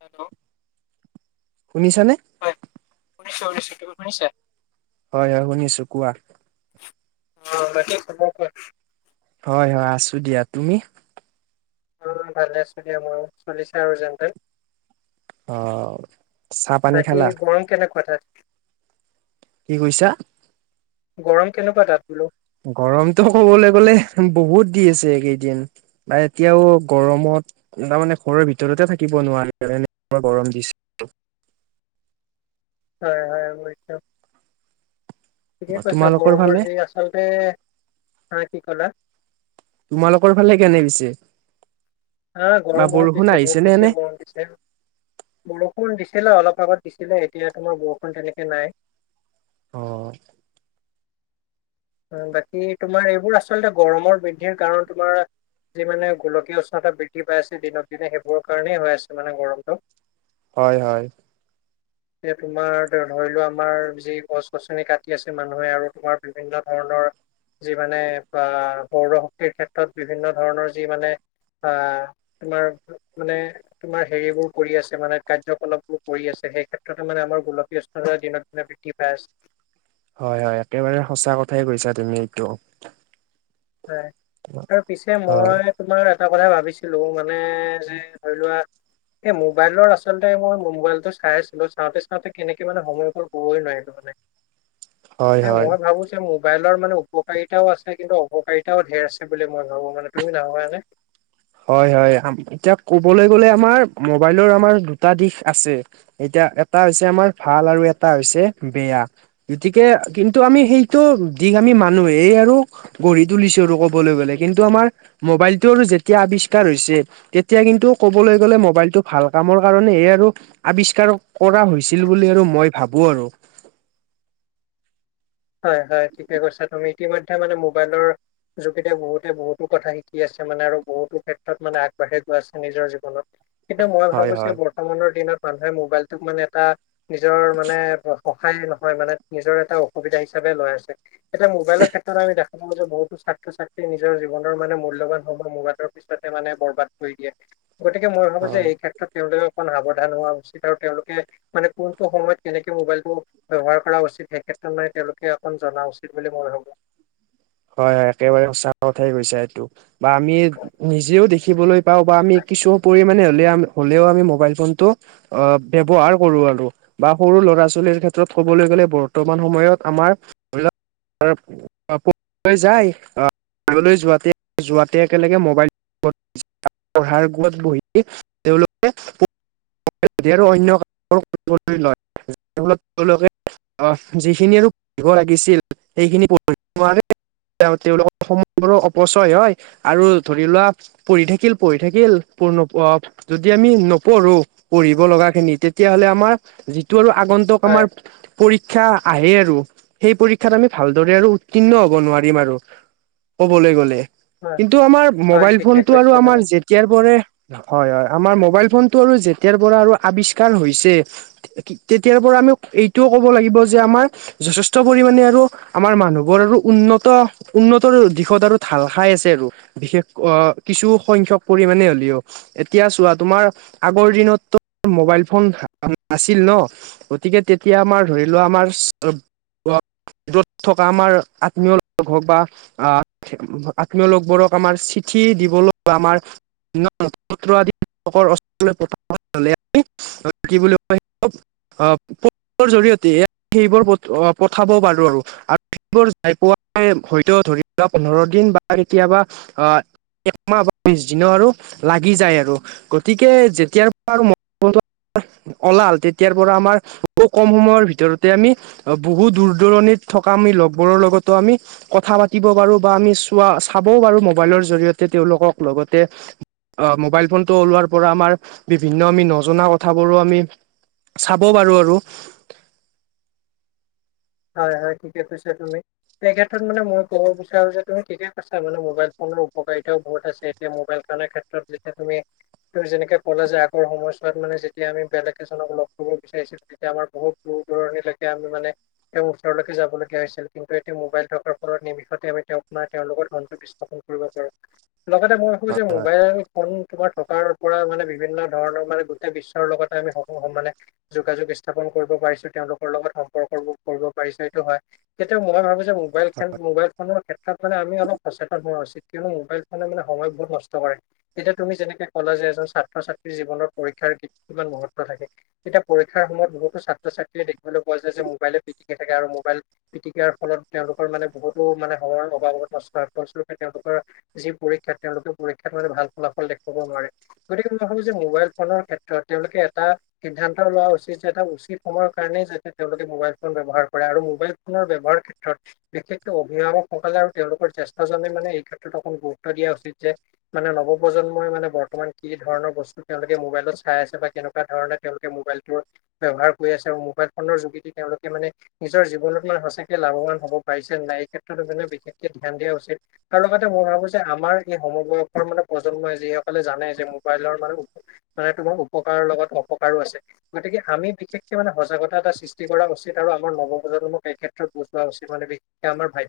Hello. শুনিছানে? হ'য়, শুনিছোঁ, শুনিছোঁ, তুমি শুনিছা? হ'য়, হ'য় শুনিছোঁ কোৱা। অঁ বাকি খবৰ কোৱা? হ'য়, হ'য় আছোঁ দিয়া। তুমি? অ ভালে আছো দিয়া মই চলিছে আৰু যেন তেন। অ চাহ পানী বাকী খালা? গৰম কেনেকুৱা তাত? কি কৈছা? গৰম কেনেকুৱা তাত বোলো? গৰমটো ক'বলে গ'লে বহুত দি আছে এইকেইদিন। বা এতিয়াও গৰমত তাৰমানে ঘৰৰ ভিতৰতে থাকিব নোৱাৰো আৰু এনেকুৱা গৰম দিছে। হয় হয় বুজিছোঁ ঠিকে কৈছা তোমালোকৰ ফালে? গৰমৰ যি আছে আচলতে, হা কি ক'লা? তোমালোকৰ ফালে কেনে পিছে? হাঁ বা গৰম বহুত বৰষুণ দিছে, আহিছে বহুত নে এনে? বেছি গৰম দিছে। বৰষুণ দিছিলে, অলপ আগত দিছিলে এতিয়া তোমাৰ বৰষুণ তেনেকে নাই। অ। অঁ, বাকি তোমাৰ এইবোৰ আচলতে গৰমৰ বৃদ্ধিৰ কাৰণ তোমাৰ যি মানে গোলকীয় উষ্ণতা বৃদ্ধিপাই আছে দিনক দিনে সেইবোৰৰ কাৰণেই হৈ আছে মানে গৰমটো। হয়, হয়। [inaudible] এতিয়া তোমাৰ এতিয়া ধৰিলোৱা আমাৰ যি গছ -গছনি কাটি আছে মানুহে আৰু তোমাৰ বিভিন্ন ধৰণৰ যি মানে বা সৌৰশক্তিৰ ক্ষেত্ৰত বিভিন্ন ধৰণৰ যি মানে আ, তোমাৰ মানে তোমাৰ হেৰি বোৰ কৰি আছে মানে কাৰ্যকলাপ বোৰ কৰি আছে, সেই ক্ষেত্ৰতে মানে আমাৰ গোলকীয় উষ্‌ উষ্ণতা দিনক দিনে বৃদ্ধি পাই আছে। হয়, হয় একেবাৰে সঁচা কথাই কৈছা তুমি এইটো। হ'য়। তাৰপিছে হয় মই তোমাৰ এটা কথাই ভাৱিছিলোঁ মানে যে ধৰিলোৱা এই মোবাইলৰ আচলতে মই মোবাইলটো চাই আছিলোঁ চাওঁতে- চাওঁতে কেনেকে মানে সময়গ'ল কবই নোৱাৰিম। [unintelligible] হয় এতিয়া হয়। মই ভাৱোঁ যে মোবাইলৰ মানে উপকাৰিতাও আছে কিন্তু অপ অপকাৰিতাও ঢেৰ আছে বুলি মই ভাৱোঁ মানে তুমি নাভাৱানে? হয় -হয় আম এতিয়া কবলৈ গ'লে আমাৰ মোবাইলৰ আমাৰ দুটা দিশ আছে এতিয়া এটা হৈছে আমাৰ ভাল আৰু এটা হৈছে বেয়া। গতিকে কিন্তু আমি সেইটো দিশ আমি মানুয়েই এই আৰু গঢ়ি তুলিছো আৰু ক'বলৈ গ'লে কিন্তু আমাৰ মোবাইলটো আৰু যেত তিয়া আৱিষ্কাৰ হৈছে তেতিয়া কিন্তু ক'বলৈ গ'লে মোবাইলটো ভাল কামৰ কাৰণেহে আৰু আৱিষ্কাৰ কৰা হৈছিল বুলি আৰু মই ভাৱো আৰু। হয়- হয় ঠিকে কৈছা তুমি ইতিমধ্যে মানে মোবাইলৰ যোগেদিয়েই বহুতে বহুতো কথা শিকি আছে মানে আৰু বহুতো ক্ষেত্ৰত মানে আগবাঢ়ি গৈ আছে নিজৰ জীৱনত। কিন্তু মই ভাৱো হয় যে হয় বৰ্তমানৰ দিনত মানুহে মোবাইলটোক মানে কাক নিজৰ মানে অ- অসহায় নহয় মানে নিজৰ এটা অসুবিধা হিচাপে লোৱা হৈছে। এতিয়া মোবাইলৰ ক্ষেত্ৰত আমি দেখা পাওঁ যে বহুতো ছাত্ৰ -ছাত্ৰী নিজৰ জীৱনৰ মানে মূল্যৱান সময় মোবাইলক পিছতে মানে বৰবাদ কৰি দিয়ে। গতিকে মই ভাৱোঁ যে হয়। এই ক্ষেত ত্ৰত তেওঁলোকে অকণ সাৱধান হোৱা উচিত আৰু তেওঁলোকে মানে কোনটো সময়ত কেনেকে মোবাইল টো ব্যৱহাৰ কৰা উচিত সেইক্ষেত তাৰমানে তেওঁলোকে অকণ জনা উচিত বুলি মই ভাৱোঁ। হয়-হয় একেবাৰে সঁচা কথাই কৈছে এইটো বা আমি নিজেও দেখিবলৈ পাও বা আমি কিছু পৰিমানে হ'লেও আমি হ'লেও মোবাইলফোনটো অ, ব্যৱহাৰ কৰোঁ আৰু। বা সৰু ল'ৰা -ছোৱালীৰ ক্ষেত্ৰত ক'বলে গ'লে বৰ্তমান সময়ত আমাৰ ধৰিলোৱা [unintelligible] লৈ যাই আ, আগলৈ যোৱাতে- যোৱাতে একেলগে মবাইলফোন পঢ়াৰ [unintelligible] বহি তেওঁলোকে মো [unintelligible] [unintelligible] যিখিনি আৰু [unintelligible] নোৱাৰে [unintelligible] তেওঁলোকৰ সময়বোৰো অপচয় হয় আৰু ধৰি লোৱা পঢ়ি থাকিল- পঢ়ি থাকিল পূৰ্ণ পোৱা যদি আমি নপঢ়ো পঢ়িব লগা খিনি তেতিয়া হ'লে আমাৰ যিটো আৰু আগন্ত ন্তক হয় আমাৰ পৰীক্ষা আহে আৰু সেই পৰীক্ষাত আমি ভালদৰে আৰু উ তীৰ্ণ হ'ব নোৱাৰিম আৰু ক'বলে গ'লে। হয় কিন্তু আমাৰ হয় মোবাইল ঠিকে ফোনটো আৰু কৈছা আমাৰ তুমি যে তিয়াৰ পৰে হয়- হয় আমাৰ মোবাইলফোনটো আৰু যেতিয়াৰ পৰা আৰু আৱিষ্কাৰ হৈছে তেতিয়াৰ পৰা আমি এইটোও ক'ব লাগিব যে আমাৰ যথেষ্ট পৰিমাণে আৰু আমাৰ মানুহ বোৰ আৰু উন্নত- উন্নতৰ দিশত আৰু ঢাল খাই আছে আৰু। বিশেষ ৱ কিছু সংখ্যক পৰিমাণে হলিও। এতিয়া চোৱা তোমাৰ আগৰ দিনততো মোবাইল ফোন নাছিল ন? গতিকে তেতিয়া আমাৰ ধৰি লোৱা আমাৰ [unintelligible] থকা আমাৰ আত্মীয় [unintelligible] হ'ক বা আহ, আত্মীয় লোকবোৰক আমাৰ চিঠি দিবলৈ আমাৰ [unintelligible] [unintelligible] কি বুলি কয় [unintelligible] অ, [unintelligible] জৰিয়তে এ সেইবোৰ পঠো অ, পঠাব পাৰো আৰু আৰু সেইবোৰ যায় পোৱা [unintelligible] হয়তো ধৰি লোৱা পোন্ধৰ দিন বা কেতিয়াবা আহ একমাহ বা বিছ দিনো আৰু লাগি যায় আৰু। গতিকে যেতিয়াৰ পা [unintelligible] অলাল তেতিয়াৰ পৰা আমাৰ বহু কম সময়ৰ ভিতৰতে আমি বহু দূৰ -দূৰণিত থকা আমি লগবোৰৰ লগতো আমি কথা পাতিব পাৰো বা আমি চোৱা চাবও পাৰো মবাইলৰ জৰিয়তে তেওঁওলোকক লগতে অ মোবাইল ফোনটো ওলোৱাৰ পৰা আমাৰ বিভিন্ন আমি নজনা কথাবোৰো আমি চাব পাৰো আৰু। হয় হয় ঠিকে কৈছা তুমি। এই ক্ষেত্ৰত মানে মই ক'ব বিচাৰো যে তুমি ঠিকে কৈছা মানে মোবাইল ফোনৰ উপকাৰিতাও বহুত আছে। মোবাইল কানে ক্ষেত্ৰত যেতিয়া তুমি তোৰ যেনেকে ক'লে যে আগৰ সময়ছোৱাত মানে যেতিয়া আমি বেলেগ এজনক লগ কৰিব বিচাৰিছিল তেতিয়া আমাৰ বহুত দূৰ দূৰণিলেকে আমি মানে তেওঁ ওচৰলৈকে যাবলগীয়া হৈছিল কিন্তু এতিয়া মোবাইল থকাৰ ফলত নিমিষতে তেওঁক নাই তেওঁৰ লগত সংযোগ স্থাপন কৰিব পাৰ লগতে মই ভাবোজে মোবাইল [unintelligible] তোমাৰ থকাৰ পৰা মানে বিভিন্ন ধৰণৰ মানে গোটেই বিশ্বৰ লগতে আমি সহ সমানে যোগাযোগ স্থাপন কৰিব পাৰিছো তেওঁলোকৰ লগত সম্পৰ্কবোৰ কৰিব পাৰিছো এইটো হয় কিন্তু মই ভাবো যে মোবাইল খেল মোবাইল মানুহৰ ক্ষেত্ৰত মানে আমি অলপ সচেতন হোৱা উচিত কিয়নো মোবাইল ফোনে মানে সময় বহুত নষ্ট কৰে। এতিয়া তুমি যেনেকে ক'লা যে এজন ছাত্ৰ- ছাত্ৰীৰ জীৱনত পৰীক্ষাৰ কিমান মহত্ব থাকে। এতিয়া পৰীক্ষাৰ সময়ত বহুতো ছাত্ৰ -ছাত্ৰীয়ে দেখিবলৈ পোৱা যায় যে মোবাইলে পিটিকে থাকে আৰু মোবাইল পিটিকাৰ ফলত তেওঁলোকৰ মানে বহুতো মানেৰ সময়ৰ অবাৱত [unintelligible] যি পৰীক্ষাত তেওঁলোকে পৰীক্ষাত মানে ভাল ফলাফল দেখুৱাব নোৱাৰে। গতিকে মই ভাবো যে মোবাইল ফোনৰ ক্ষেত্ৰত তেওঁলোকে এটা সিদ্ধান্ত লোৱা উচিত যে এটা উচিত সময়ৰ কাৰণেই যাতে তেওঁলোকে মোবাইল ফোন ব্যৱহাৰ কৰে আৰু মোবাইল ফোনৰ ব্যৱহাৰ ক্ষেত্ৰত বিশেষকে অভিভাৱকসকলে আৰু তেওঁলোকৰ জ্যেষ্ঠজনে মানে এই ক্ষেত্ৰত অকন গুৰুত্ব দিয়া উচিত যে মানে নৱপ্ৰজন্মই মানে বৰ্তমান কি ধৰণৰ বস্ত- তেওঁলোকে মোবাইলত চাই আছে বা কেনেকুৱা ধৰণে তেওঁলোকে মোবাইলতোৰ ব্যৱহাৰ কৰি আছে আৰু মোবাইল ফোনৰ যোগেদি তেওঁলোকে মানে নিজৰ জীৱনত মানে সঁচাকে লাভৱান হব পাৰিছে নে নাই এই ক্ষেত্ৰত বিশেষকে ধ্যান দিয়া উচিত। কাৰো লগতে মই ভাবো যে আমাৰ এই সমবয়সৰ মানে প্ৰজন্মই যিসকলে জানে যে মোবাইলৰ মানে উপ- মানে তোমাৰ উপকাৰৰ লগত অপকাৰো আছে গতিকে আমি বিশেষকে মানে সজাগতা এটা সৃষ্ট- কৰা উচিত আৰু আমাৰ নৱপ্ৰন্মক এই ক্ষেত্ৰত বুজ লোৱা উচিত মানে বিশ কে আমাৰ ভা-